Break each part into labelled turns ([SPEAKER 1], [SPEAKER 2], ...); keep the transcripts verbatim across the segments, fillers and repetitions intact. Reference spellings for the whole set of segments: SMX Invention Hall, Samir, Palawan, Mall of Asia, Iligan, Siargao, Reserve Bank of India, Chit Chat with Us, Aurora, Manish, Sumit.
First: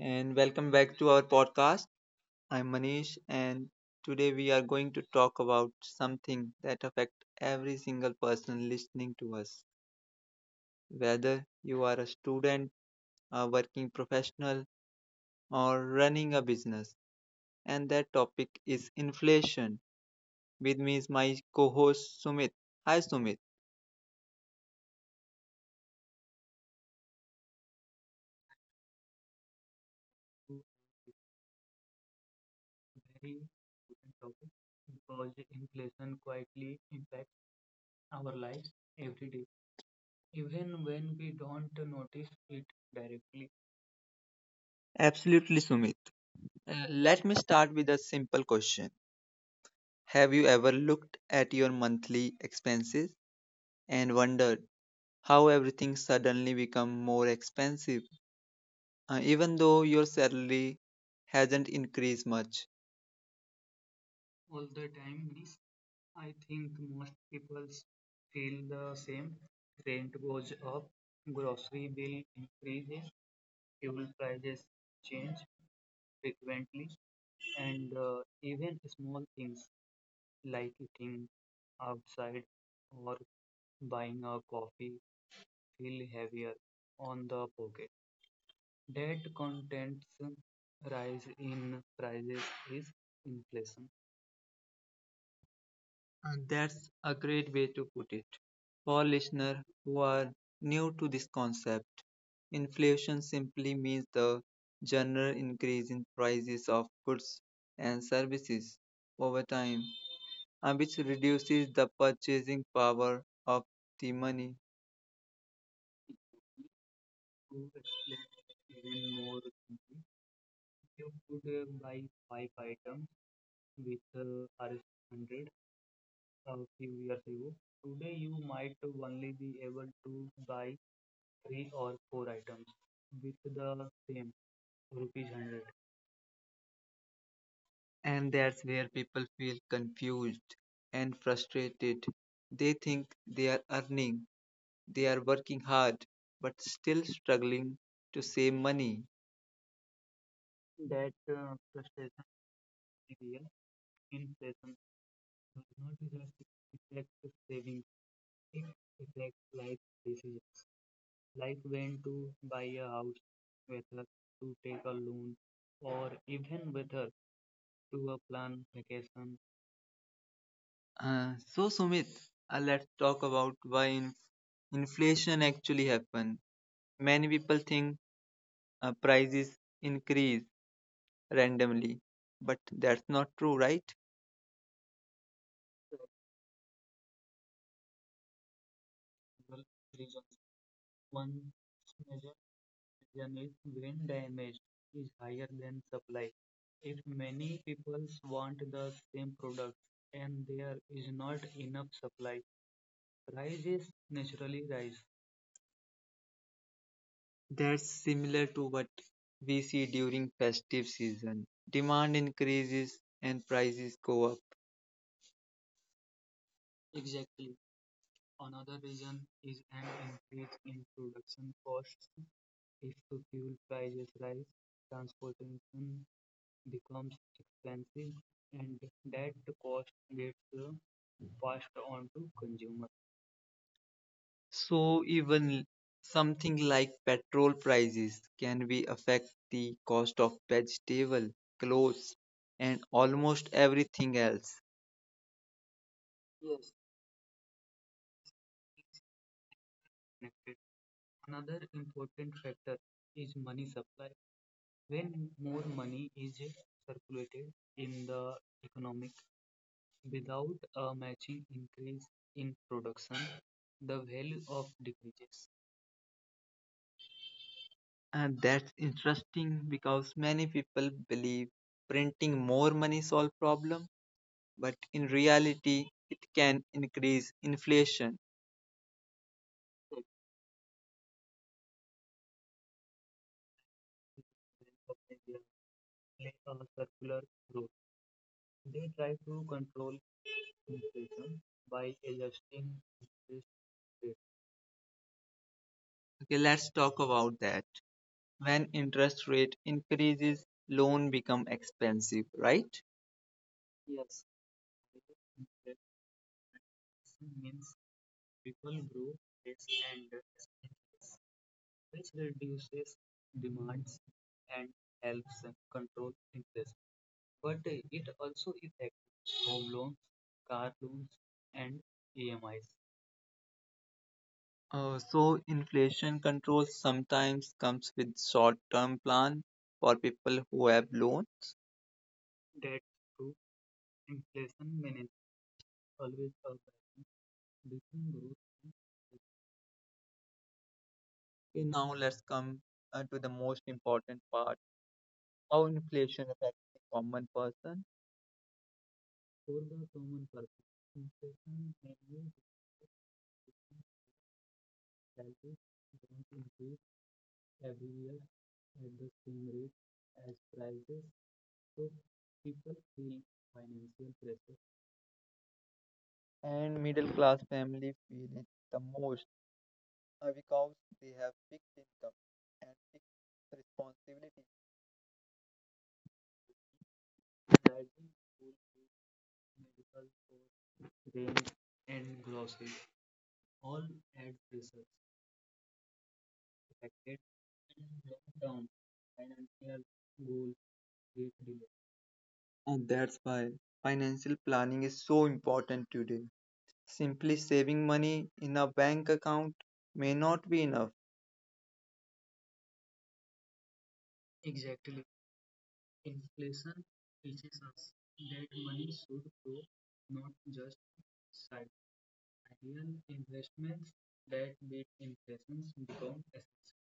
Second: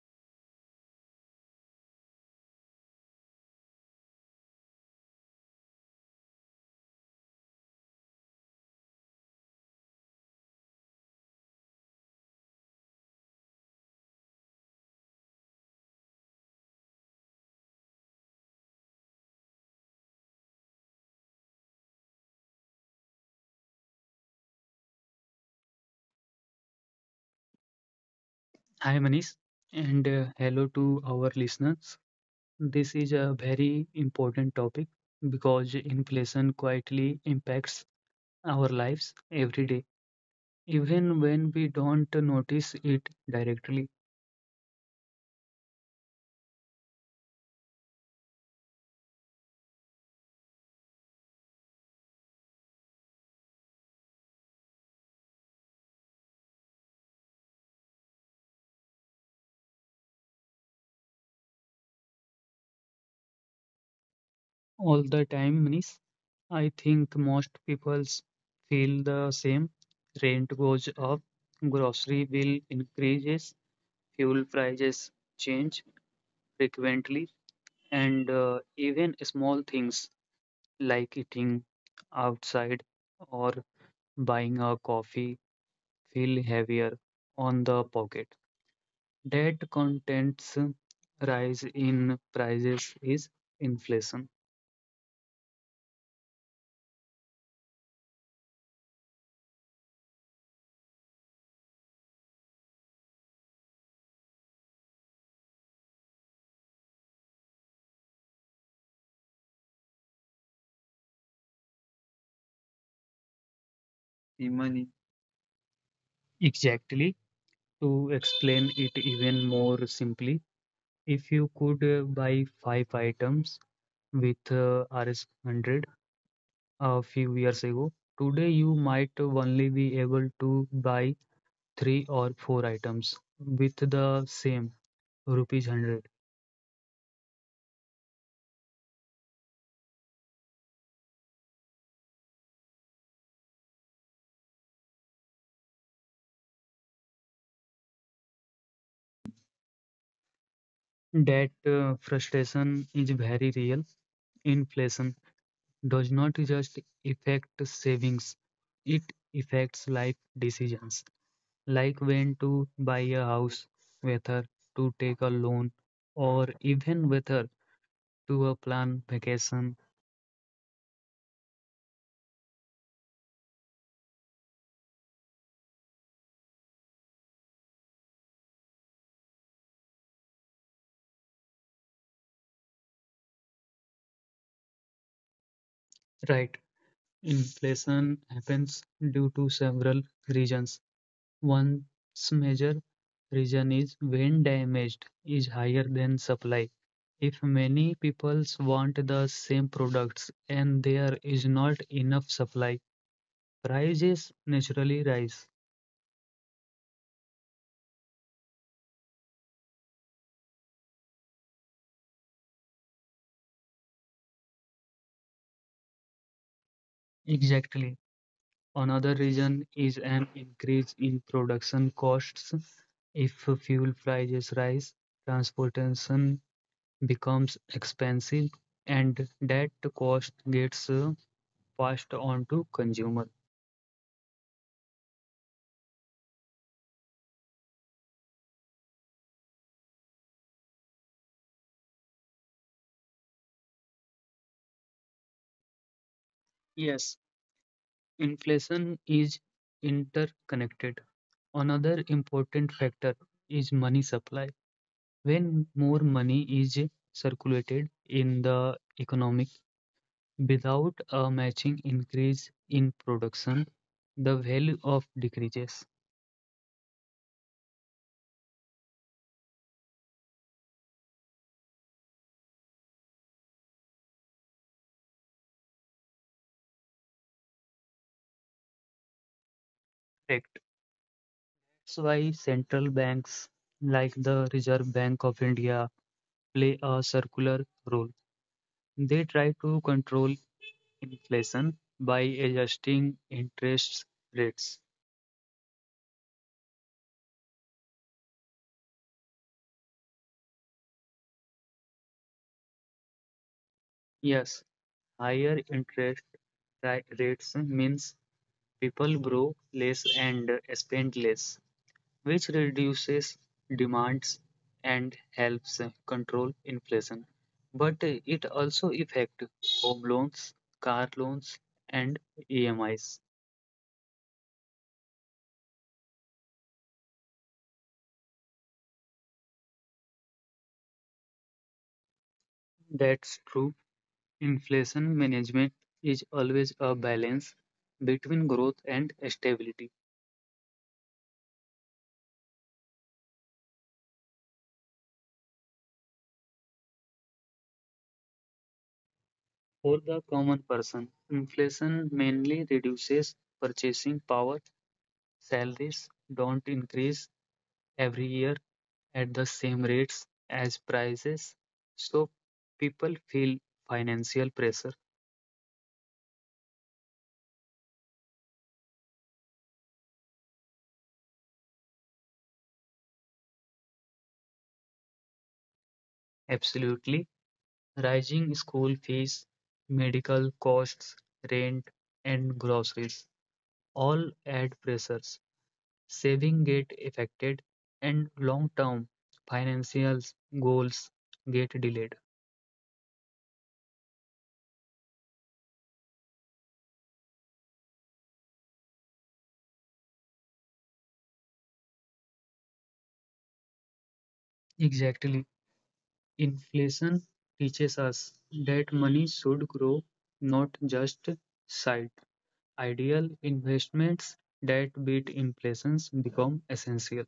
[SPEAKER 1] and welcome back to our podcast. I'm Manish, and today we are going to talk about something that affects every single person listening to us. Whether you are a student, a working professional, or running a business, and that topic is inflation. With me is my co host Sumit. Hi, Sumit.
[SPEAKER 2] Hi Manish, and uh, hello to our listeners. This is a
[SPEAKER 1] Very
[SPEAKER 2] very important
[SPEAKER 1] important topic
[SPEAKER 2] topic
[SPEAKER 1] because
[SPEAKER 2] because
[SPEAKER 1] inflation
[SPEAKER 2] inflation
[SPEAKER 1] quietly
[SPEAKER 2] quietly
[SPEAKER 1] impacts
[SPEAKER 2] impacts
[SPEAKER 1] our
[SPEAKER 2] our
[SPEAKER 1] lives
[SPEAKER 2] lives
[SPEAKER 1] every day,
[SPEAKER 2] every day,
[SPEAKER 1] even
[SPEAKER 2] even
[SPEAKER 1] when we
[SPEAKER 2] when we
[SPEAKER 1] don't
[SPEAKER 2] don't notice it
[SPEAKER 1] directly.
[SPEAKER 2] directly
[SPEAKER 1] Absolutely, Sumit. Uh, Let me start with a simple question. Have you ever looked at your monthly expenses and wondered how everything suddenly become more expensive, uh, even though your salary hasn't increased much?
[SPEAKER 2] all the time. Manish, I think most people feel the same. Rent goes up, grocery bill increases, fuel prices change frequently,
[SPEAKER 1] And
[SPEAKER 2] and
[SPEAKER 1] uh,
[SPEAKER 2] uh,
[SPEAKER 1] even
[SPEAKER 2] even
[SPEAKER 1] small
[SPEAKER 2] small
[SPEAKER 1] things
[SPEAKER 2] things
[SPEAKER 1] like
[SPEAKER 2] like
[SPEAKER 1] eating
[SPEAKER 2] eating
[SPEAKER 1] outside
[SPEAKER 2] outside
[SPEAKER 1] or
[SPEAKER 2] or
[SPEAKER 1] buying a
[SPEAKER 2] buying a
[SPEAKER 1] coffee
[SPEAKER 2] coffee
[SPEAKER 1] feel
[SPEAKER 2] feel
[SPEAKER 1] heavier
[SPEAKER 2] heavier
[SPEAKER 1] on the
[SPEAKER 2] on the
[SPEAKER 1] pocket.
[SPEAKER 2] pocket.
[SPEAKER 1] That
[SPEAKER 2] Debt
[SPEAKER 1] content's
[SPEAKER 2] contents
[SPEAKER 1] rise
[SPEAKER 2] rise
[SPEAKER 1] in
[SPEAKER 2] in
[SPEAKER 1] prices
[SPEAKER 2] prices
[SPEAKER 1] is
[SPEAKER 2] is
[SPEAKER 1] inflation.
[SPEAKER 2] inflation.
[SPEAKER 1] And that's a great way to put it. For listeners who are new to this concept, inflation simply means the general increase in prices of goods and services over time, and which reduces the purchasing power of
[SPEAKER 2] The
[SPEAKER 1] the
[SPEAKER 2] money.
[SPEAKER 1] money.
[SPEAKER 2] Exactly. To explain it even more simply, if you could uh, buy five items with uh, rupees one hundred a few years ago, today you might only be able to buy three or four items with the same rupees one hundred.
[SPEAKER 1] And that's where people feel confused and frustrated. They think they are earning. They are working hard but still struggling to save money.
[SPEAKER 2] That uh, frustration is very real. Inflation does not just affect savings, it affects life
[SPEAKER 1] Life
[SPEAKER 2] decisions, like when to buy
[SPEAKER 1] by
[SPEAKER 2] a
[SPEAKER 1] a
[SPEAKER 2] house, whether to take a
[SPEAKER 1] take a
[SPEAKER 2] loan, or
[SPEAKER 1] or
[SPEAKER 2] even whether
[SPEAKER 1] whether.
[SPEAKER 2] to a plan vacation.
[SPEAKER 1] Uh, so Sumit, uh, let's talk about why inf- inflation actually happen. Many people think uh, prices increase randomly, but that's not true, right?
[SPEAKER 2] Right. Inflation happens due to several reasons. One's major reason is when damaged is higher than supply. If many people want the same products and there is not enough supply,
[SPEAKER 1] High
[SPEAKER 2] prices naturally
[SPEAKER 1] naturally, rise.
[SPEAKER 2] rise.
[SPEAKER 1] That's similar to what we see during festive season. Demand increases and prices go up. On
[SPEAKER 2] Exactly.
[SPEAKER 1] on
[SPEAKER 2] Another reason
[SPEAKER 1] and
[SPEAKER 2] is an
[SPEAKER 1] and
[SPEAKER 2] increase in production
[SPEAKER 1] cost,
[SPEAKER 2] costs. If
[SPEAKER 1] if
[SPEAKER 2] fuel
[SPEAKER 1] prices
[SPEAKER 2] prices
[SPEAKER 1] rise,
[SPEAKER 2] rise,
[SPEAKER 1] trans
[SPEAKER 2] transportation
[SPEAKER 1] becomes
[SPEAKER 2] becomes expensive
[SPEAKER 1] expensive, and
[SPEAKER 2] and
[SPEAKER 1] that
[SPEAKER 2] that
[SPEAKER 1] cost
[SPEAKER 2] cost
[SPEAKER 1] gets
[SPEAKER 2] gets
[SPEAKER 1] uh,
[SPEAKER 2] uh,
[SPEAKER 1] passed
[SPEAKER 2] passed on
[SPEAKER 1] on to
[SPEAKER 2] to
[SPEAKER 1] consumers.
[SPEAKER 2] consumer.
[SPEAKER 1] So even something like petrol prices can be affect the cost of vegetable, clothes, and almost everything else.
[SPEAKER 2] Yes, inflation is interconnected. Another important factor is money supply. When more money is circulated in the economy without a matching increase in production, the value of decreases.
[SPEAKER 1] And that's interesting because many people believe printing more money solve problem, but in reality, it can increase inflation.
[SPEAKER 2] Correct. That's why central banks like the Reserve Bank of India play a circular role. They try to control inflation by adjusting interest rates.
[SPEAKER 1] Okay, let's talk about that. When interest rate increases, loan become expensive, right?
[SPEAKER 2] Yes, higher interest ri- rates means people grow less and spend less, which reduces demands and helps control inflation. But it also affects home loans, car loans, and
[SPEAKER 1] E M I.
[SPEAKER 2] E M Is.
[SPEAKER 1] Uh, so inflation control sometimes comes with short-term plan for people who have loan. That's
[SPEAKER 2] That's
[SPEAKER 1] true.
[SPEAKER 2] true.
[SPEAKER 1] Inflation
[SPEAKER 2] Inflation
[SPEAKER 1] management
[SPEAKER 2] management is
[SPEAKER 1] always
[SPEAKER 2] always a balance
[SPEAKER 1] beats
[SPEAKER 2] between
[SPEAKER 1] growth.
[SPEAKER 2] growth and stability.
[SPEAKER 1] Okay, now let's come uh, to the most important part how inflation affects the common person. For
[SPEAKER 2] For
[SPEAKER 1] the
[SPEAKER 2] the common
[SPEAKER 1] common person,
[SPEAKER 2] person, inflation mainly reduces purchasing power. Salaries don't increase
[SPEAKER 1] affects
[SPEAKER 2] every
[SPEAKER 1] the
[SPEAKER 2] year at the same
[SPEAKER 1] same rate
[SPEAKER 2] rates
[SPEAKER 1] as
[SPEAKER 2] as prices,
[SPEAKER 1] so
[SPEAKER 2] so
[SPEAKER 1] we
[SPEAKER 2] people feel financial pressure.
[SPEAKER 1] find- and middle class family feel it the most uh, because they have fixed income and fixed responsibility
[SPEAKER 2] Absolutely.
[SPEAKER 1] that
[SPEAKER 2] Rising school fees, medical costs,
[SPEAKER 1] they
[SPEAKER 2] rent,
[SPEAKER 1] and
[SPEAKER 2] and groceries
[SPEAKER 1] all
[SPEAKER 2] all add pressures. Saving get affected, and long term
[SPEAKER 1] kind
[SPEAKER 2] financial
[SPEAKER 1] goals.
[SPEAKER 2] goals get delayed.
[SPEAKER 1] And that's why financial planning is so important today. Simply saving money in a bank account may not be enough.
[SPEAKER 2] Exactly. Inflation teaches us that money should grow, not just sight. Ideal investments that beat inflations become essential.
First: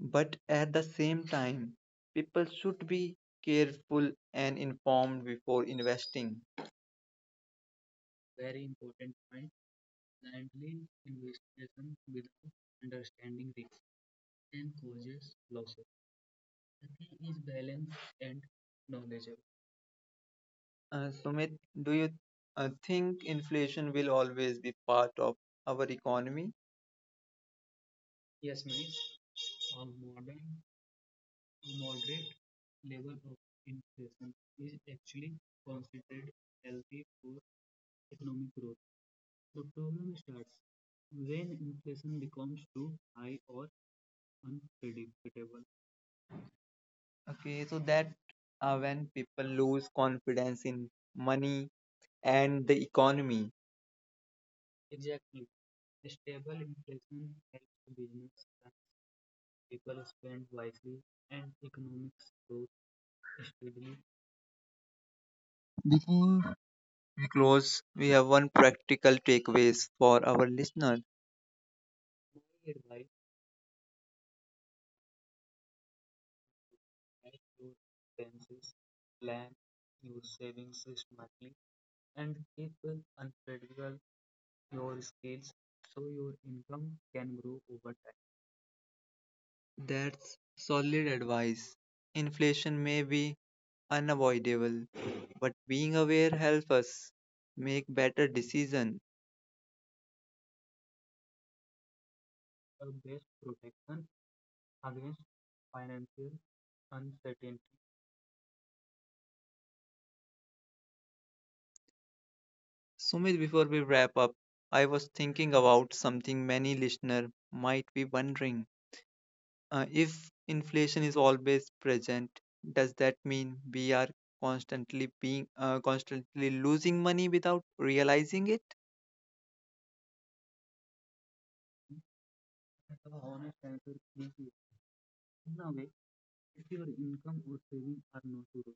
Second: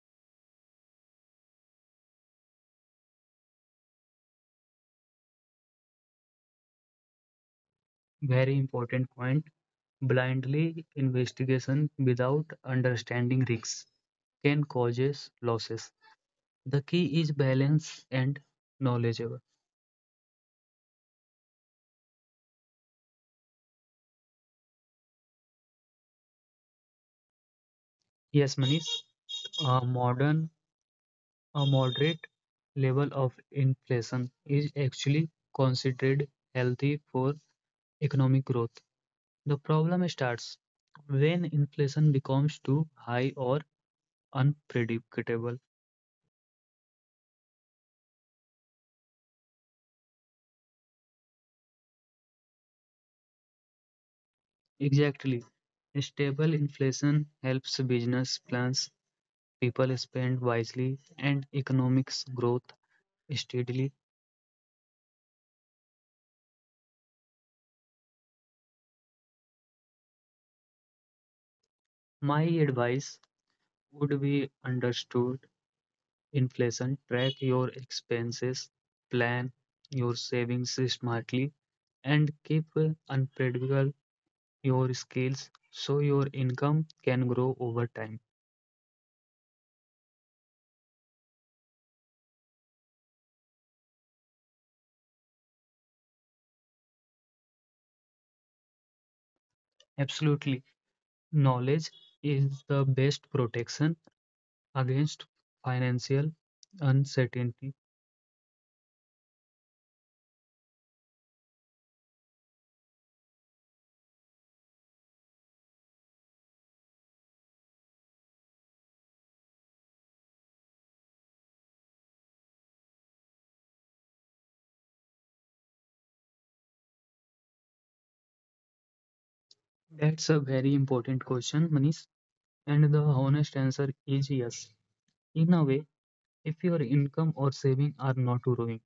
[SPEAKER 1] But at the same time, people should be careful and informed before investing.
[SPEAKER 2] Very important point. Blindly investigation without understanding risks can causes losses. The key is balance and knowledgeable.
[SPEAKER 1] Uh, Sumit, do you uh, think inflation will always be part of our economy?
[SPEAKER 2] Yes, Manish. Uh, modern A moderate level of inflation is actually considered healthy for economic growth. The problem starts when inflation becomes too high or unpredictable.
[SPEAKER 1] Okay, so that uh, when people lose confidence in money and the economy.
[SPEAKER 2] Exactly. Stable inflation helps business plans, people spend wisely, and economics growth steadily.
[SPEAKER 1] Before we close, we have one practical takeaways for our listeners.
[SPEAKER 2] My advice would be understood inflation, track your expenses,
[SPEAKER 1] Plan
[SPEAKER 2] plan your savings
[SPEAKER 1] things smartly
[SPEAKER 2] smartly, and
[SPEAKER 1] and
[SPEAKER 2] keep
[SPEAKER 1] keep an
[SPEAKER 2] unpredictable
[SPEAKER 1] annual
[SPEAKER 2] your skills
[SPEAKER 1] scales
[SPEAKER 2] so
[SPEAKER 1] so
[SPEAKER 2] your
[SPEAKER 1] your
[SPEAKER 2] income
[SPEAKER 1] income.
[SPEAKER 2] can grow over time.
[SPEAKER 1] That's solid advice. Inflation may be unavoidable, but being aware helps us make better decisions.
[SPEAKER 2] Absolutely. Knowledge is the best protection against financial uncertainty.
[SPEAKER 1] Sumit, before we wrap up, I was thinking about something many listeners might be wondering. Uh, if inflation is always present, does that mean we are constantly being uh, constantly losing money without realizing it?
[SPEAKER 2] That's a very important question, Manish. And the honest answer is yes. In a way, if your income or saving are not growing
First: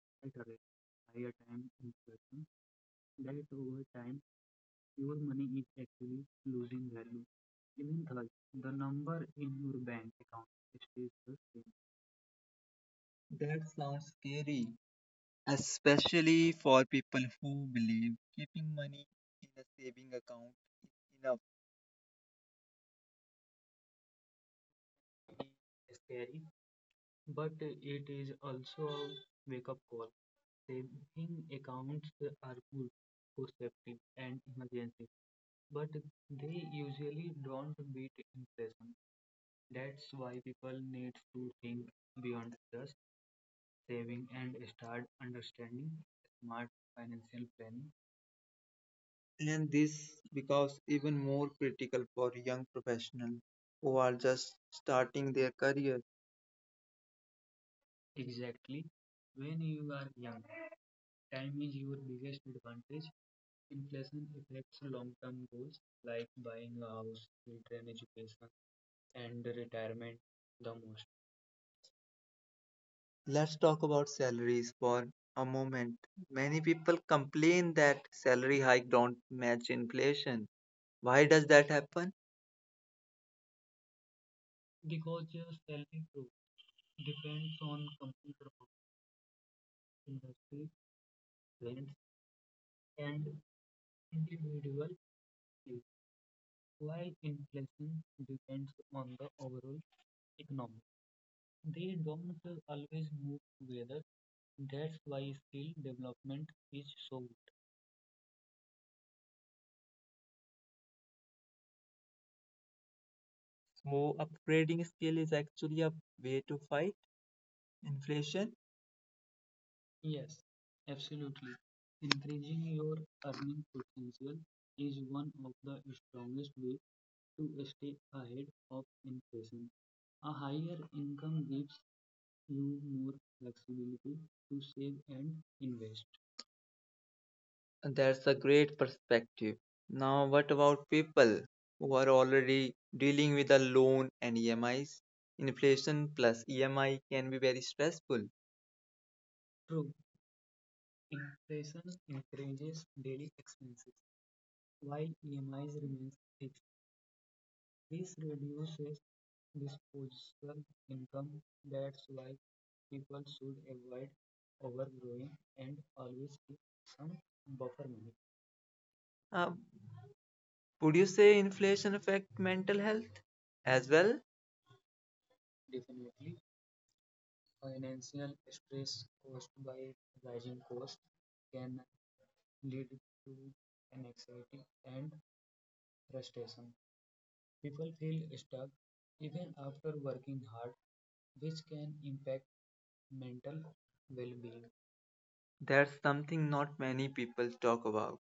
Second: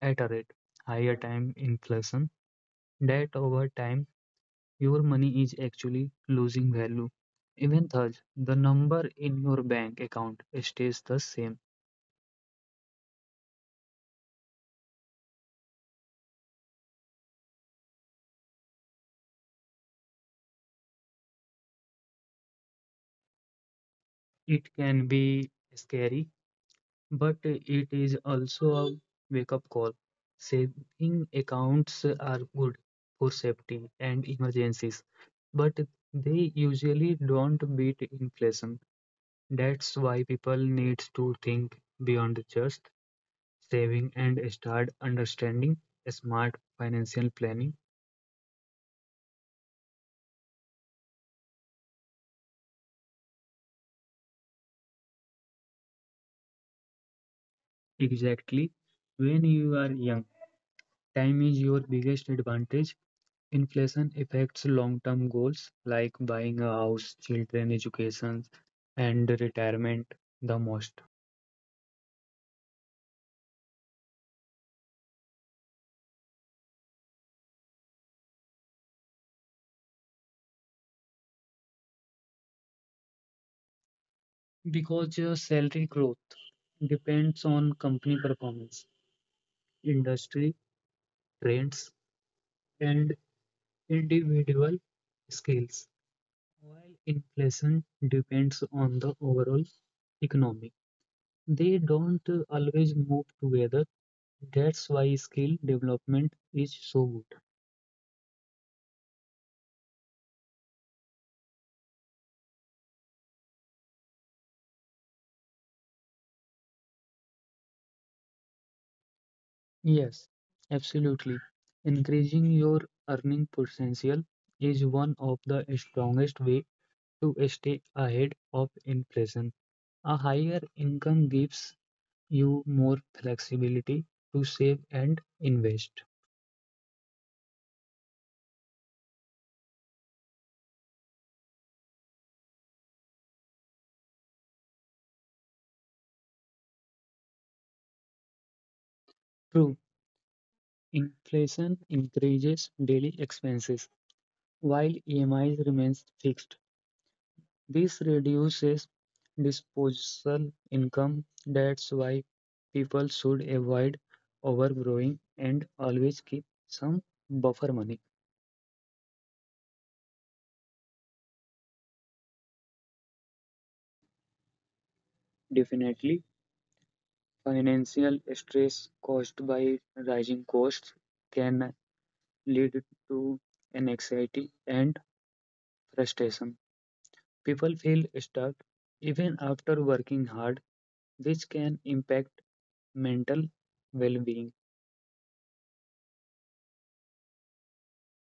[SPEAKER 2] at a rate higher time inflation that over time your money is actually losing value. Even though the number in your
[SPEAKER 1] Your
[SPEAKER 2] bank
[SPEAKER 1] bank
[SPEAKER 2] account
[SPEAKER 1] account
[SPEAKER 2] stays
[SPEAKER 1] stays
[SPEAKER 2] the
[SPEAKER 1] the
[SPEAKER 2] same,
[SPEAKER 1] same. That sounds scary, especially for people who believe keeping money in a saving account is enough.
[SPEAKER 2] it can be scary,
[SPEAKER 1] Scary?
[SPEAKER 2] but it is also a wake up call. Saving accounts are good for safety and emergencies, but they usually don't beat inflation. That's why people needs to think beyond just saving and start understanding smart financial planning.
[SPEAKER 1] And this becomes even more critical for young professionals who are just starting their career.
[SPEAKER 2] Exactly. When you are young, time is your biggest advantage. Inflation affects long-term goals like buying a house, children education, and retirement the most.
[SPEAKER 1] Let's talk about salaries for a moment. Many people complain that salary hike don't match inflation. Why does that happen?
[SPEAKER 2] Because your salary growth depends on company performance, industry trends, and individual skills. While inflation depends on the overall economy, they don't always move together. That's why skill development is so good.
[SPEAKER 1] So upgrading skill is actually a way to fight inflation?
[SPEAKER 2] Yes, absolutely. Increasing your earning potential is one of the strongest way to stay ahead of inflation. A higher income gives you more flexibility to save and invest.
[SPEAKER 1] That's a great perspective. Now, what about people who are already dealing with a loan and E M Is? Inflation plus E M I can be very stressful.
[SPEAKER 2] True, inflation increases daily expenses while E M Is remains fixed. This reduces disposable income. That's why people should avoid overborrowing and always keep some buffer money.
[SPEAKER 1] Uh, would you say inflation affect mental health as well?
[SPEAKER 2] Definitely, financial stress caused by rising costs can lead to anxiety and frustration. People feel stuck even after working hard, which can impact mental well-being.
[SPEAKER 1] That's something not many people talk about.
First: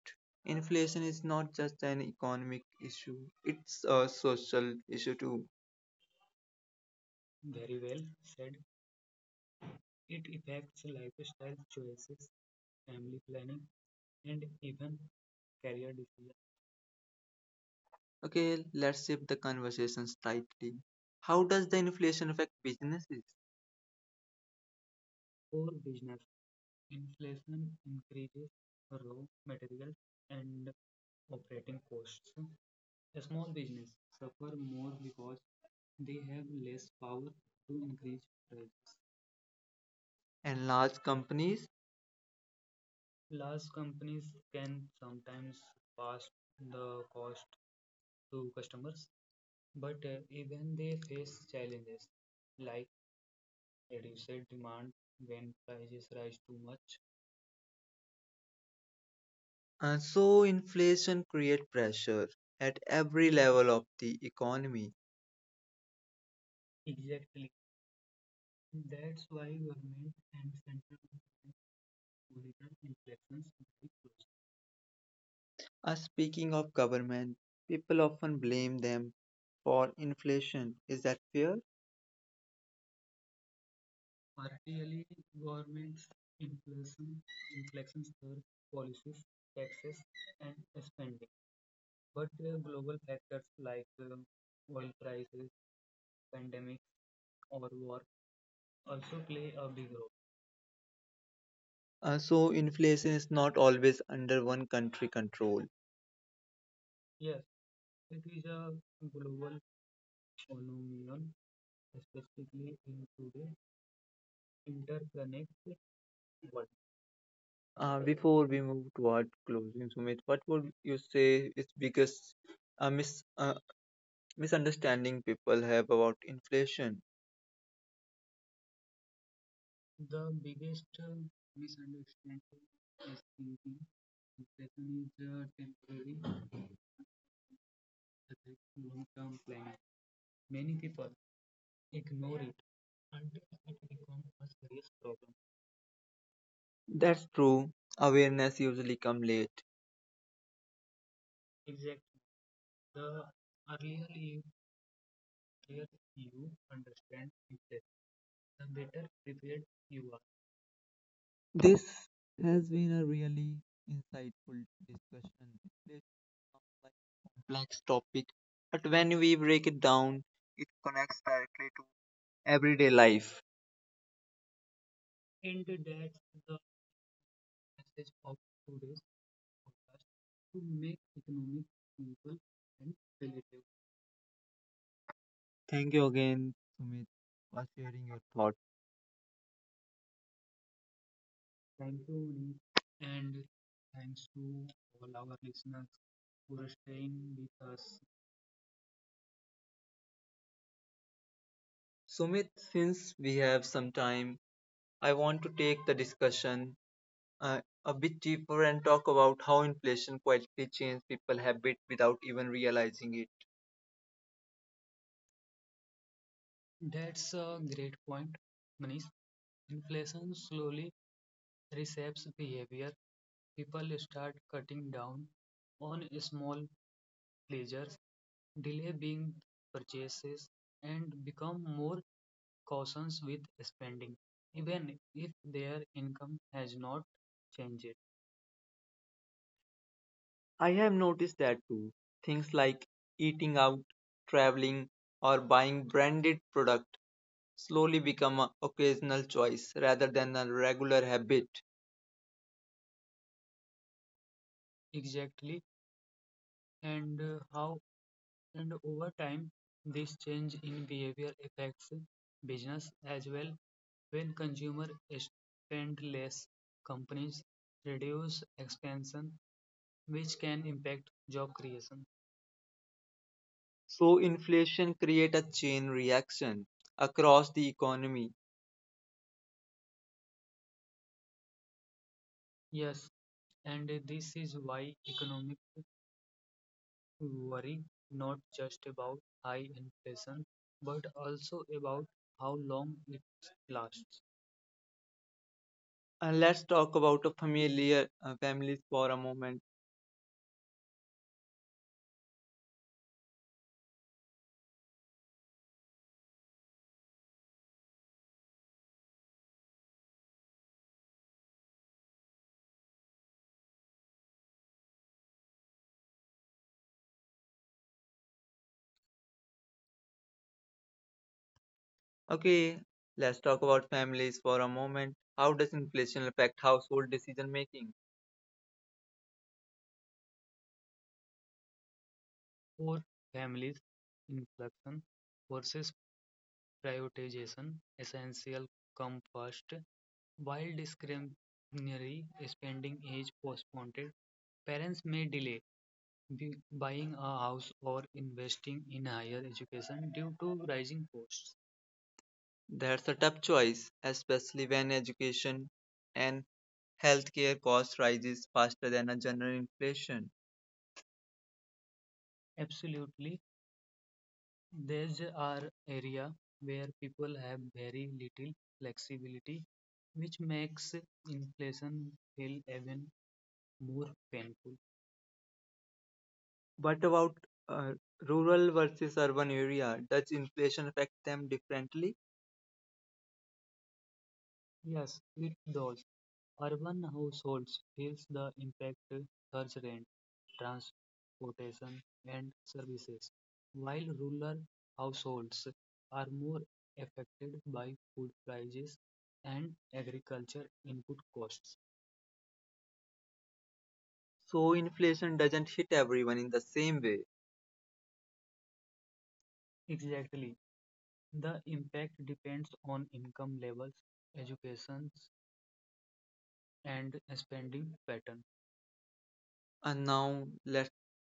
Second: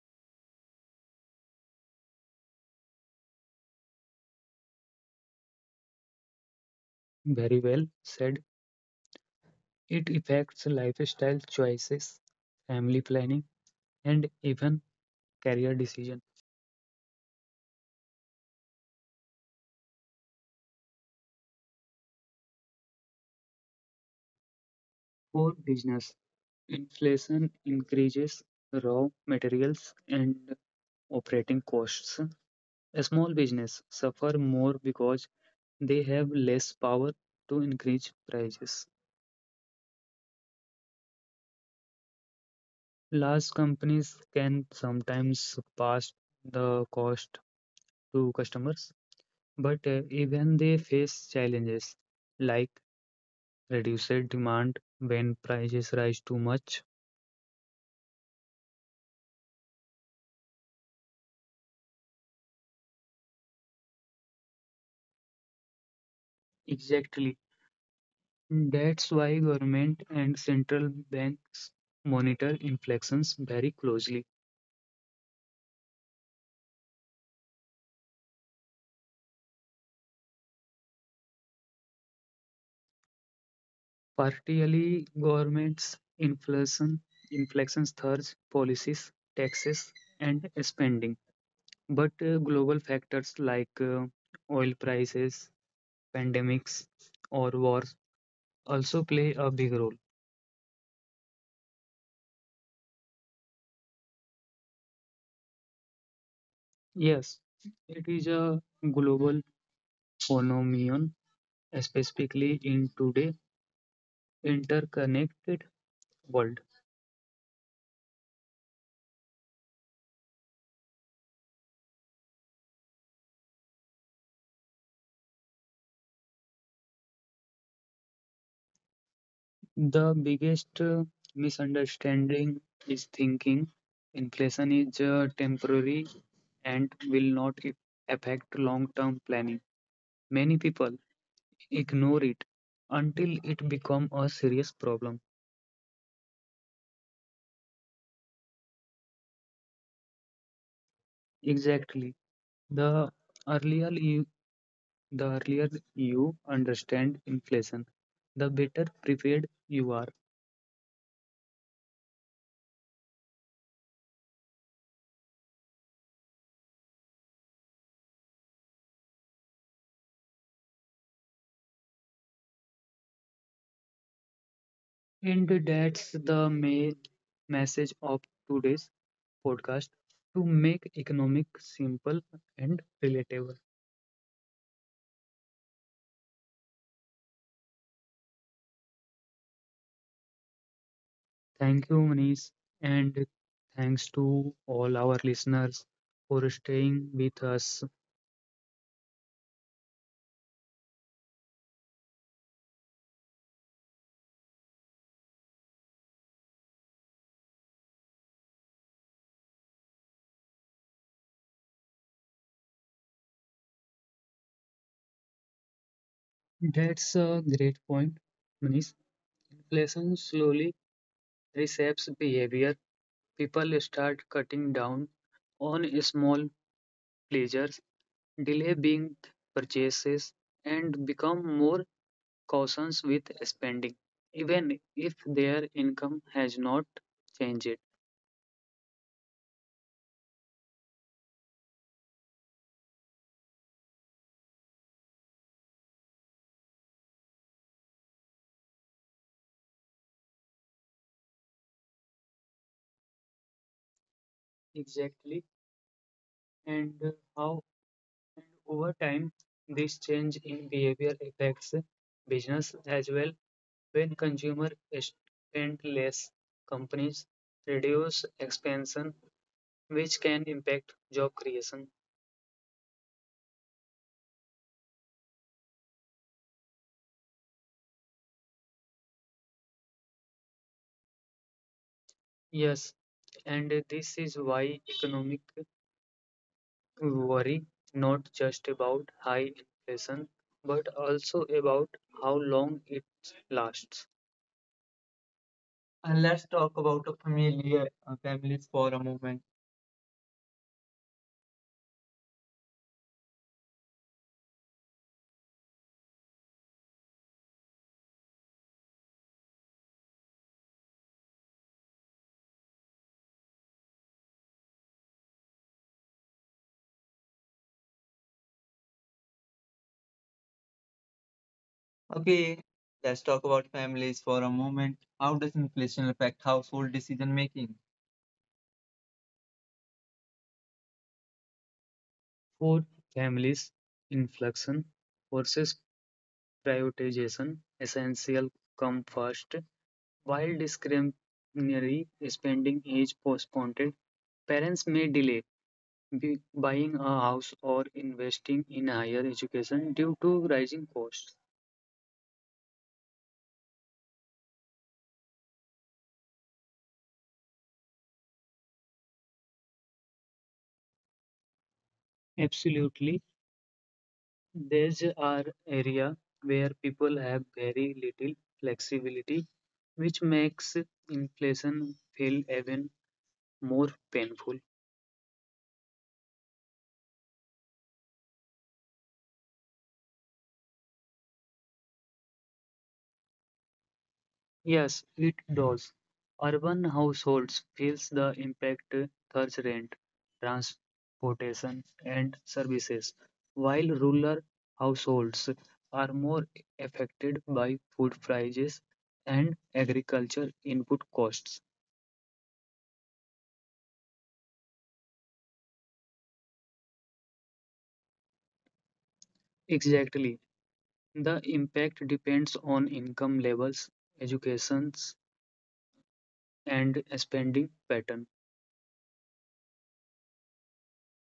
[SPEAKER 1] Inflation is not just an economic issue, it's a social issue too.
[SPEAKER 2] Very well said. It affects lifestyle choices, family planning, and even career decision.
[SPEAKER 1] Okay, let's shift the conversation slightly. How does the inflation affect businesses?
[SPEAKER 2] For business, inflation increases raw materials and operating costs. A small business suffer more because they have less power to increase prices.
[SPEAKER 1] And large companies.
[SPEAKER 2] Large companies can sometimes pass the cost to customers, but uh, even they face challenges like reduced demand when prices rise too much.
[SPEAKER 1] And so inflation creates pressure at every level of the economy.
[SPEAKER 2] Exactly. That's why government and central banks monitor inflations very closely.
[SPEAKER 1] Uh, speaking of government, people often blame them for inflation. Is that fair?
[SPEAKER 2] Partially, governments inflation inflation surge policies, taxes, and spending. But uh, global factors like uh, oil prices, pandemics, or wars also play a big role.
[SPEAKER 1] Uh, so inflation is not always under one country control.
[SPEAKER 2] Yes, it is a global phenomenon specifically in today's interconnected world.
[SPEAKER 1] Uh, before we move toward closing, Sumit, what would you say is biggest uh, mis- uh, misunderstanding people have about inflation?
[SPEAKER 2] The biggest uh, misunderstanding is thinking inflation is uh, temporary and will not i- affect long-term planning. Many people ignore it until it becomes a serious problem.
[SPEAKER 1] That's true. Awareness usually come late.
[SPEAKER 2] Exactly. The earlier you, the earlier you understand inflation, the better prepared you are.
[SPEAKER 1] This has been a really insightful discussion. It sounds like a complex topic, but when we break it down, it connects directly to everyday life.
[SPEAKER 2] And that's the main message of today's podcast to make economic
[SPEAKER 1] Economic
[SPEAKER 2] simple
[SPEAKER 1] input.
[SPEAKER 2] and relatable.
[SPEAKER 1] Thank you again, Sumit, for sharing your thoughts.
[SPEAKER 2] Thank you, Manish, and thanks to all our listeners for staying with us.
[SPEAKER 1] Sumit, since we have some time, I want to take the discussion uh, a bit deeper and talk about how inflation quietly changes people's habit without even realizing it.
[SPEAKER 2] That's a great point, Manish. Inflation slowly reshapes behavior. People start cutting down on small pleasures, delay big purchases, and become more cautions with spending, even if their income has not changed.
[SPEAKER 1] I have noticed that too. Things like eating out, traveling, or buying branded product slowly become an occasional choice rather than a regular habit.
[SPEAKER 2] Exactly, and uh, how and over time this change in behavior affects business as well. When consumer spend less, companies reduce expansion, which can impact job creation.
[SPEAKER 1] So inflation creates a chain reaction across the economy.
[SPEAKER 2] Yes, and this is why economic worry not just about high inflation but also about how long it lasts. And
[SPEAKER 1] And
[SPEAKER 2] let's
[SPEAKER 1] let's
[SPEAKER 2] talk
[SPEAKER 1] talk
[SPEAKER 2] about a
[SPEAKER 1] about a
[SPEAKER 2] familiar
[SPEAKER 1] familiar
[SPEAKER 2] uh,
[SPEAKER 1] uh,
[SPEAKER 2] families
[SPEAKER 1] families
[SPEAKER 2] for a
[SPEAKER 1] for a
[SPEAKER 2] moment.
[SPEAKER 1] moment.
[SPEAKER 2] Okay,
[SPEAKER 1] Okay,
[SPEAKER 2] let's
[SPEAKER 1] let's
[SPEAKER 2] talk
[SPEAKER 1] talk
[SPEAKER 2] about
[SPEAKER 1] about
[SPEAKER 2] families
[SPEAKER 1] families
[SPEAKER 2] for
[SPEAKER 1] for
[SPEAKER 2] a
[SPEAKER 1] a
[SPEAKER 2] moment.
[SPEAKER 1] moment.
[SPEAKER 2] How
[SPEAKER 1] How
[SPEAKER 2] does
[SPEAKER 1] does
[SPEAKER 2] inflation
[SPEAKER 1] inflation
[SPEAKER 2] affect
[SPEAKER 1] affect
[SPEAKER 2] household
[SPEAKER 1] household
[SPEAKER 2] decision
[SPEAKER 1] decision
[SPEAKER 2] making?
[SPEAKER 1] making?
[SPEAKER 2] For families, inflation versus prioritization, essential come first, while discretionary spending is postponed, parents may delay be buying a house or investing in higher education due to rising costs.
[SPEAKER 1] That's a tough choice, especially when education and healthcare cost rises faster than a general inflation.
[SPEAKER 2] Absolutely. These are areas where people have very little flexibility, which makes inflation feel even more painful.
[SPEAKER 1] What about uh, rural versus urban area? Does inflation affect them differently?
[SPEAKER 2] Yes, it does. Urban households feels the impact third rent, transportation and services, while rural households are more affected by food prices and agriculture input costs.
[SPEAKER 1] So inflation doesn't hit everyone in the same way.
[SPEAKER 2] Exactly. The impact depends on income levels, educations and spending patterns.
[SPEAKER 1] And now let's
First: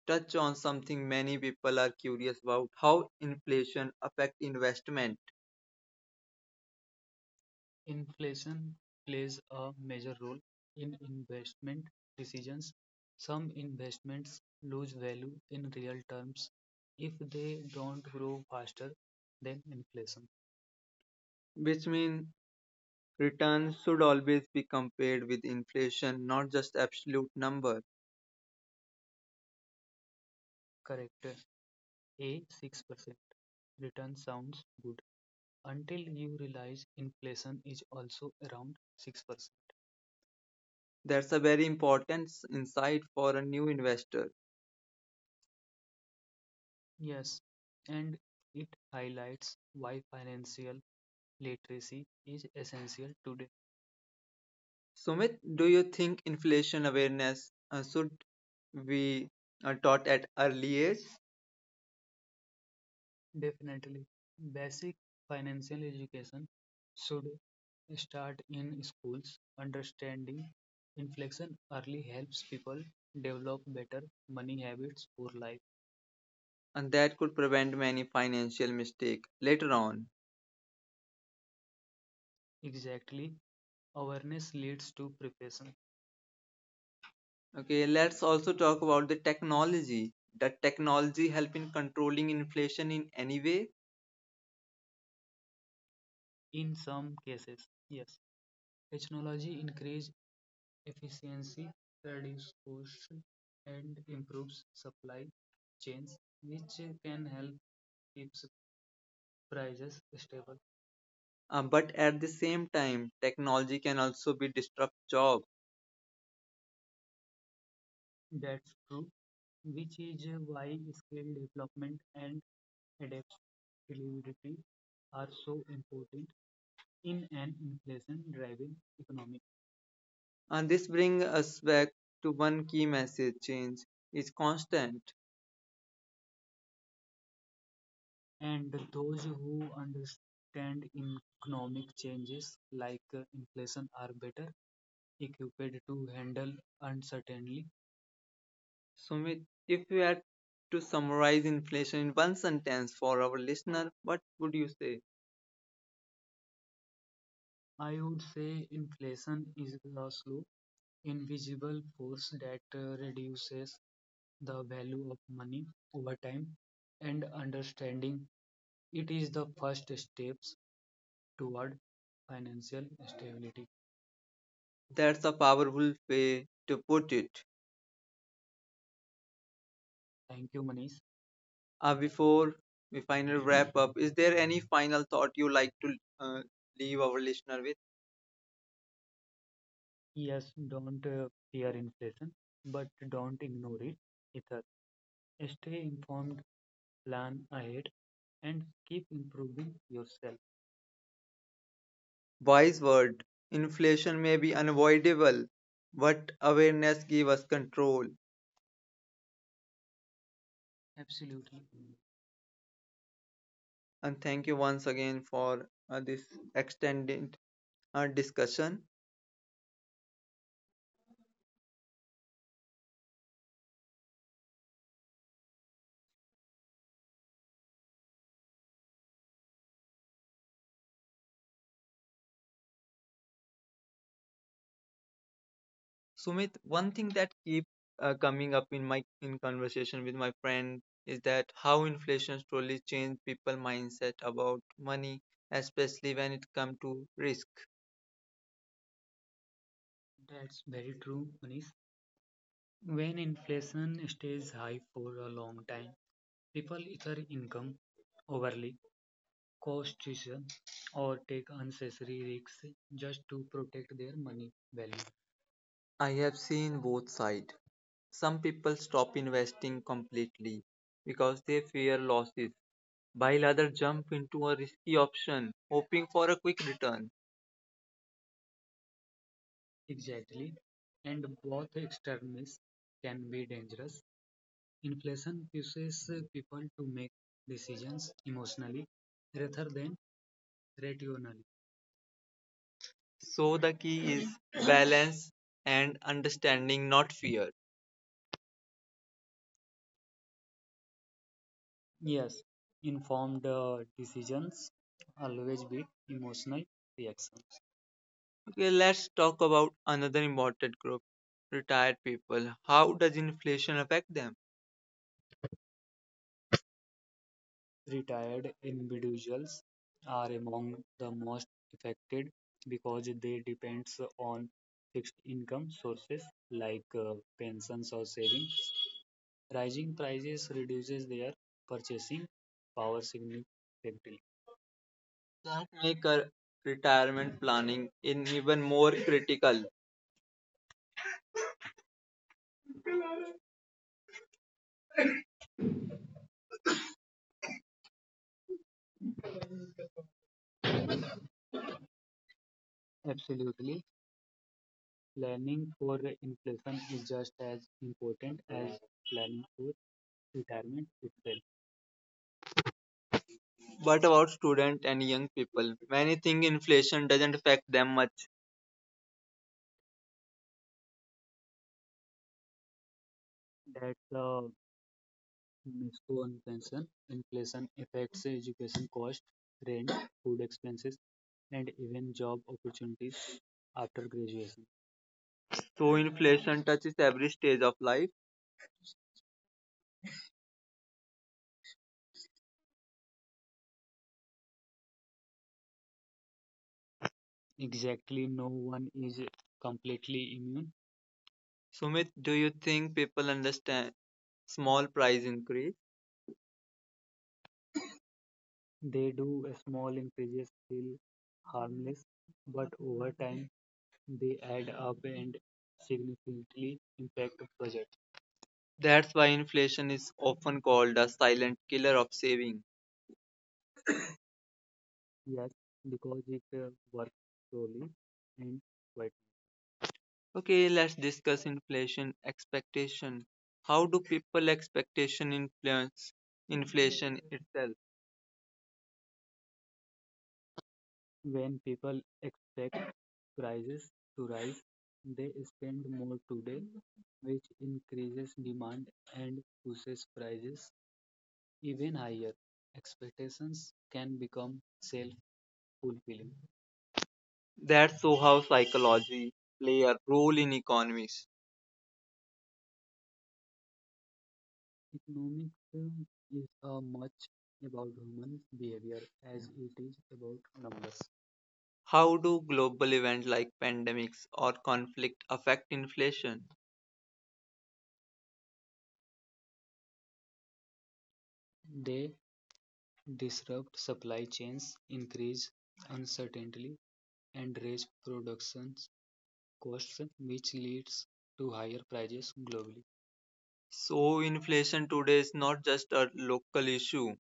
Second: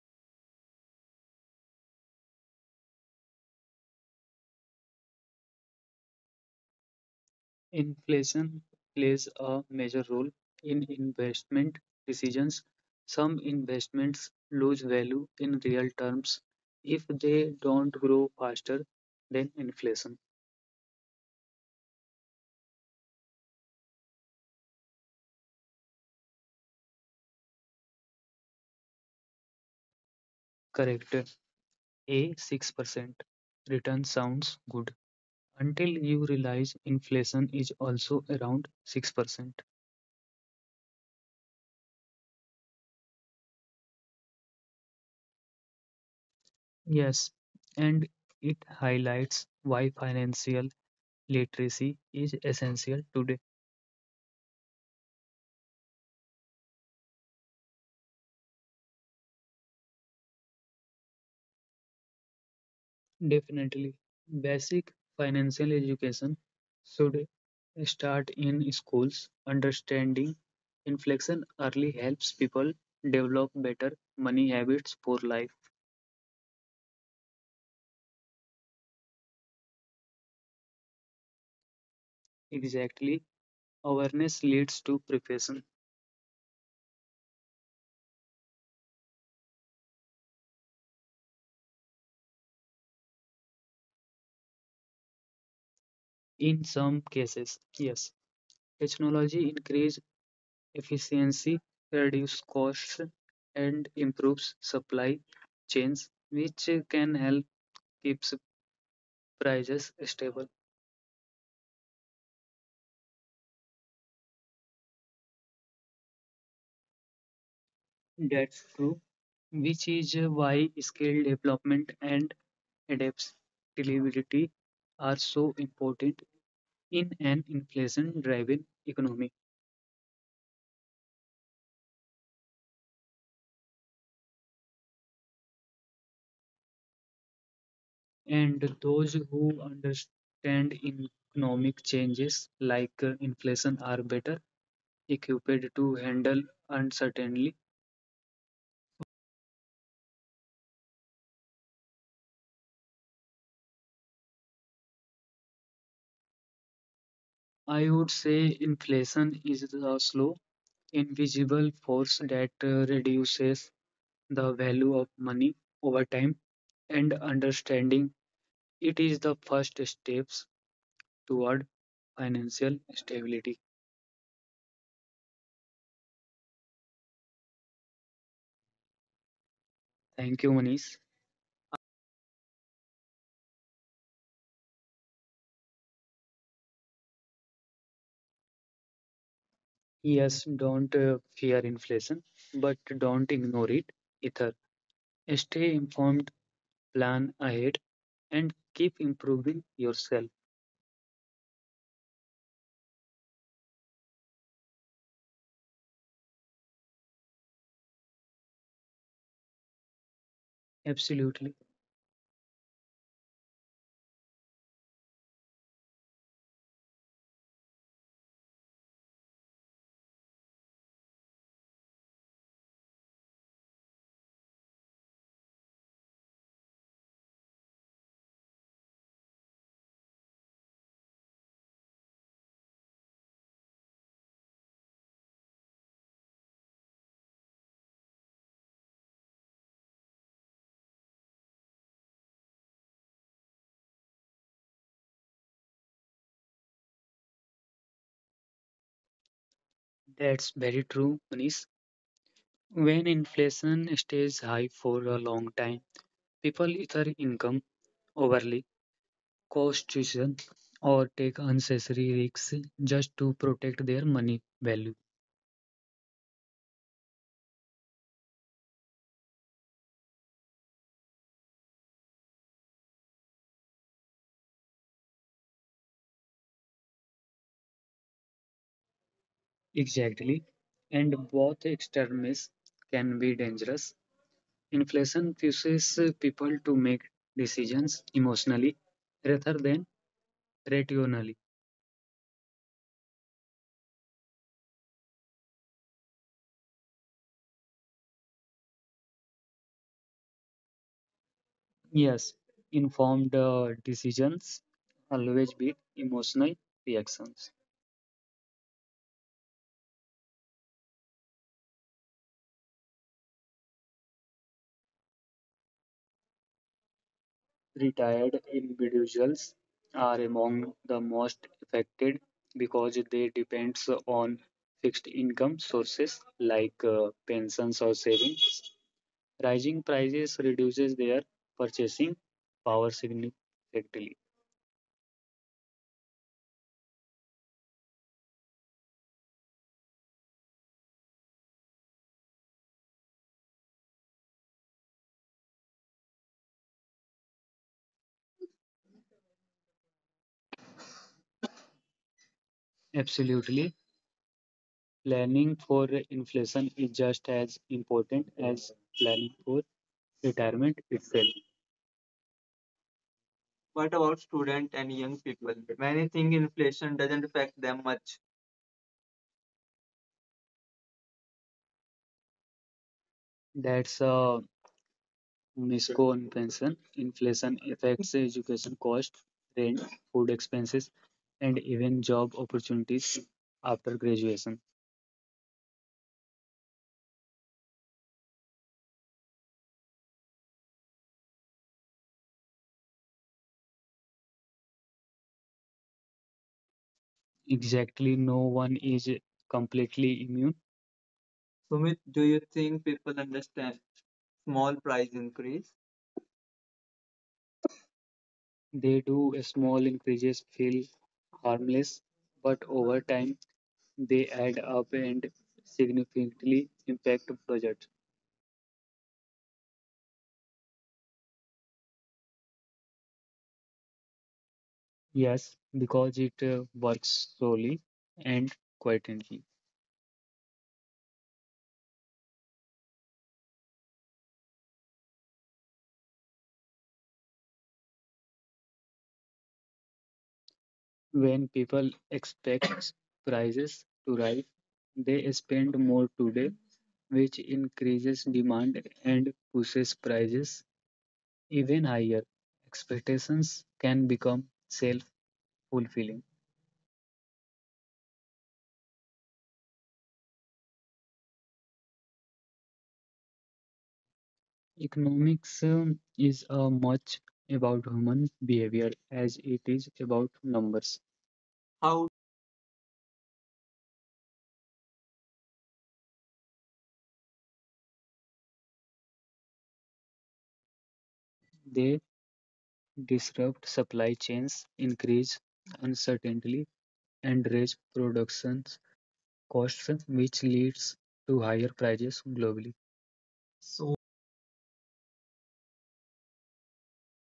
[SPEAKER 1] touch on something many people are curious about how inflation affect investment,
[SPEAKER 2] Inflation plays a major role in investment decisions. Some investments lose value in real terms if they don't grow faster than inflation.
[SPEAKER 1] which means returns should always be compared with inflation not just absolute number.
[SPEAKER 2] Correct. A six percent return sounds good until you realize inflation is also around six percent.
[SPEAKER 1] That's a very important insight for a new investor.
[SPEAKER 2] Yes, and it highlights why financial literacy is essential today.
[SPEAKER 1] Sumit, do you think inflation awareness uh, should be uh, taught at early age
[SPEAKER 2] Definitely. Basic financial education should start in schools. Understanding inflation early helps people develop better money habits for life.
[SPEAKER 1] and that could prevent many financial mistake later on?
[SPEAKER 2] Exactly. Awareness leads to preparation.
[SPEAKER 1] Okay, let's also talk about the technology. Does technology help in controlling inflation in any way?
[SPEAKER 2] In some cases, yes, technology increase efficiency, reduce costs, and improves supply chains, which can help keeps prices stable.
[SPEAKER 1] Uh, but at the same time, technology can also be disrupt job.
[SPEAKER 2] That's true, which is why skill development and adaptability are so important in an inflation driven economy.
[SPEAKER 1] And this brings us back to one key message: change is constant.
[SPEAKER 2] And those who understand economic changes like uh, inflation are better equipped to handle uncertainty.
[SPEAKER 1] Sumit, if you had to summarize inflation in one sentence for our listener, what would you say?
[SPEAKER 2] I would say inflation is a slow, invisible force that uh, reduces the value of money over time, and understanding it is the first steps toward financial stability.
[SPEAKER 1] That's a powerful way to put it.
[SPEAKER 2] Thank you, Manish.
[SPEAKER 1] Uh, before we final wrap up, is there any final thought you like to uh, leave our listener with?
[SPEAKER 2] Yes, don't uh, fear inflation, but don't ignore it either. Stay informed, plan ahead, and keep improving yourself.
[SPEAKER 1] Wise word. Inflation may be unavoidable, but awareness give us control.
[SPEAKER 2] Absolutely.
[SPEAKER 1] And thank you once again for uh, this extended uh, discussion. Sumit, one thing that keep uh, coming up in my in conversation with my friend is that how inflation slowly changed people mindset about money, especially when it comes to risk.
[SPEAKER 2] That's very true, Manish. When inflation stays high for a long time, people either income overly, cost tuition, or take unnecessary risks just to protect their money value.
[SPEAKER 1] I have seen both sides. Some people stop investing completely because they fear losses, while others jump into a risky option hoping for a quick return.
[SPEAKER 2] Exactly. And both extremes can be dangerous. Inflation pushes people to make decisions emotionally rather than rationally.
[SPEAKER 1] So the key is balance and understanding, not fear.
[SPEAKER 2] Yes, informed uh, decisions always beat emotional reactions.
[SPEAKER 1] Okay, let's talk about another important group, retired people. How does inflation affect them?
[SPEAKER 2] Retired individuals are among the most affected because they depends on fixed income sources like uh, pensions or savings. Rising prices reduces their purchasing power significantly.
[SPEAKER 1] That make our retirement planning in even more critical.
[SPEAKER 2] Absolutely. Planning for inflation is just as important as planning for retirement itself. What
[SPEAKER 1] But
[SPEAKER 2] about
[SPEAKER 1] about
[SPEAKER 2] students
[SPEAKER 1] students
[SPEAKER 2] and
[SPEAKER 1] and
[SPEAKER 2] young
[SPEAKER 1] young
[SPEAKER 2] people?
[SPEAKER 1] people?
[SPEAKER 2] Many
[SPEAKER 1] Many
[SPEAKER 2] think
[SPEAKER 1] think
[SPEAKER 2] inflation
[SPEAKER 1] inflation
[SPEAKER 2] doesn't
[SPEAKER 1] doesn't
[SPEAKER 2] affect
[SPEAKER 1] affect
[SPEAKER 2] them
[SPEAKER 1] them
[SPEAKER 2] much.
[SPEAKER 1] much.
[SPEAKER 2] That's a misconception. Inflation affects education cost, rent, food expenses, and even job opportunities after graduation.
[SPEAKER 1] So inflation touches every stage of life.
[SPEAKER 2] Exactly, no one is completely immune. Sumit,
[SPEAKER 1] Sumit,
[SPEAKER 2] do you
[SPEAKER 1] do you
[SPEAKER 2] think
[SPEAKER 1] think
[SPEAKER 2] people
[SPEAKER 1] people
[SPEAKER 2] understand
[SPEAKER 1] understand
[SPEAKER 2] small
[SPEAKER 1] small
[SPEAKER 2] price
[SPEAKER 1] price
[SPEAKER 2] increase?
[SPEAKER 1] increase?
[SPEAKER 2] They do small increases feel harmless, but over time they add up and significantly impact budget.
[SPEAKER 1] That's why inflation is often called a silent killer of saving.
[SPEAKER 2] Yes, because it uh, works slowly and quietly.
[SPEAKER 1] Okay, let's discuss inflation expectation. How do people expectation influence inflation itself?
[SPEAKER 2] When people expect prices to rise, they spend more today, which increases demand and pushes prices even higher. Expectations can become self fulfilling.
[SPEAKER 1] That's so how psychology play a role in economies.
[SPEAKER 2] Economics um, is uh, much about human behavior as it is about numbers. How
[SPEAKER 1] How do global events like pandemics or conflict affect inflation?
[SPEAKER 2] they disrupt supply chains, increase uncertainty, and raise production costs, which leads to higher prices globally. So,
[SPEAKER 1] So inflation today is not just a local issue.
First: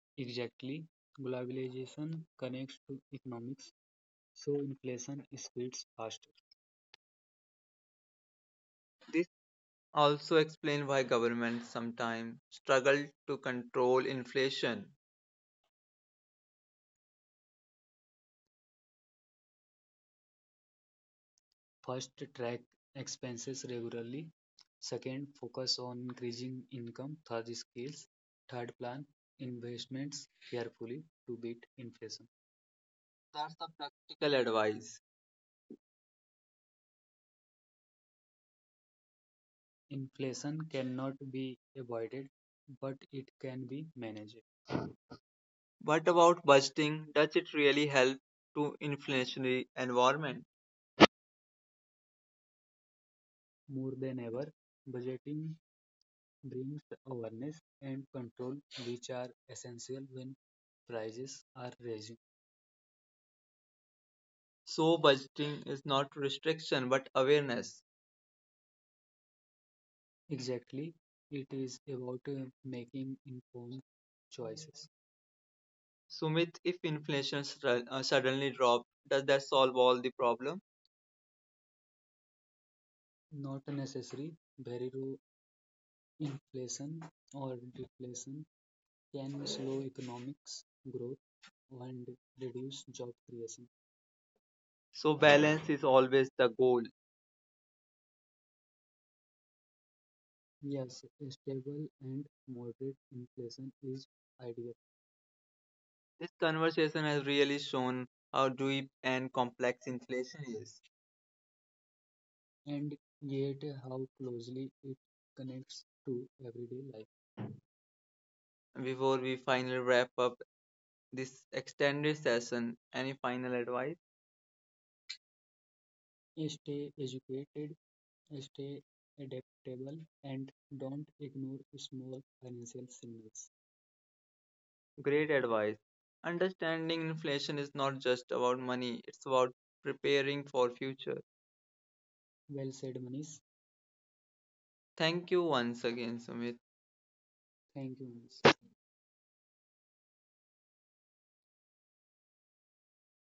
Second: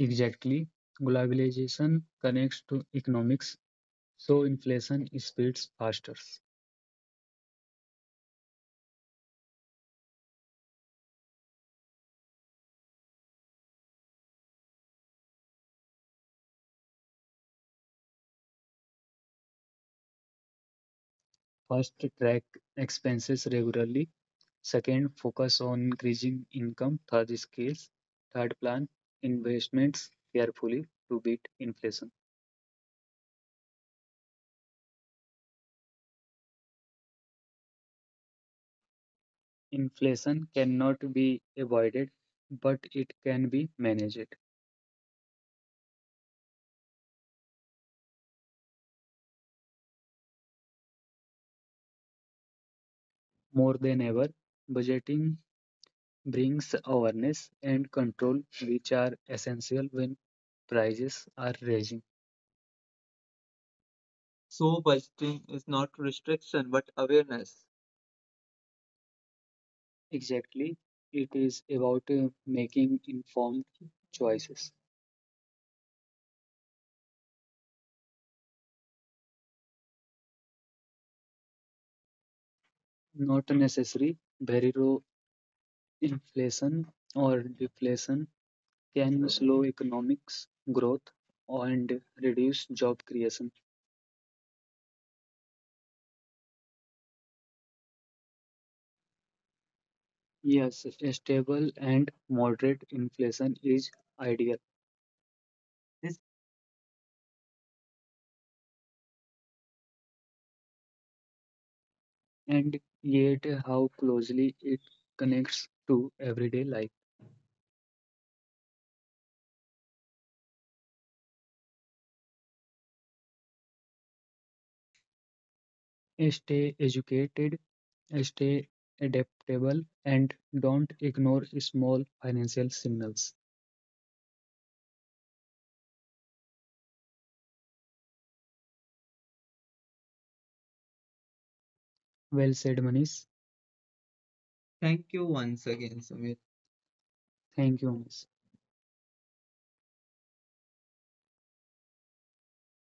[SPEAKER 2] exactly, globalization connects to economics, so inflation spreads faster.
[SPEAKER 1] This also explains why governments sometimes struggle to control inflation.
[SPEAKER 2] First, track expenses regularly. Second, focus on increasing income. Third, scales. Third, plan investments carefully to beat inflation.
[SPEAKER 1] That's the practical advice.
[SPEAKER 2] Inflation cannot be avoided, but it can be managed.
[SPEAKER 1] What about budgeting? Does it really help to inflationary environment?
[SPEAKER 2] More than ever, budgeting brings awareness and control, which are essential when prices are rising. So
[SPEAKER 1] So
[SPEAKER 2] budgeting
[SPEAKER 1] budgeting
[SPEAKER 2] is
[SPEAKER 1] is
[SPEAKER 2] not
[SPEAKER 1] not
[SPEAKER 2] restriction
[SPEAKER 1] restriction
[SPEAKER 2] but
[SPEAKER 1] but
[SPEAKER 2] awareness.
[SPEAKER 1] awareness.
[SPEAKER 2] Exactly. It is about uh, making informed choices.
[SPEAKER 1] Sumit, if inflation stra- uh, suddenly drops, does that solve all the problem?
[SPEAKER 2] Not necessary barrier inflation or deflation can slow economics growth and reduce job creation.
[SPEAKER 1] So balance is always the goal.
[SPEAKER 2] Yes, a stable and moderate inflation is ideal. Yes.
[SPEAKER 1] This conversation has really shown how deep and complex inflation is.
[SPEAKER 2] And yet how closely it connects to everyday life.
[SPEAKER 1] Before we finally wrap up this extended session, any final advice?
[SPEAKER 2] Stay educated. Stay adaptable and don't ignore small financial signals.
[SPEAKER 1] Great advice. Understanding inflation is not just about money, it's about preparing for future.
[SPEAKER 2] Well said, Manish. Thank
[SPEAKER 1] Thank
[SPEAKER 2] you
[SPEAKER 1] you
[SPEAKER 2] once
[SPEAKER 1] once
[SPEAKER 2] again,
[SPEAKER 1] again,
[SPEAKER 2] Samir.
[SPEAKER 1] Sumit.
[SPEAKER 2] Thank you, Manish.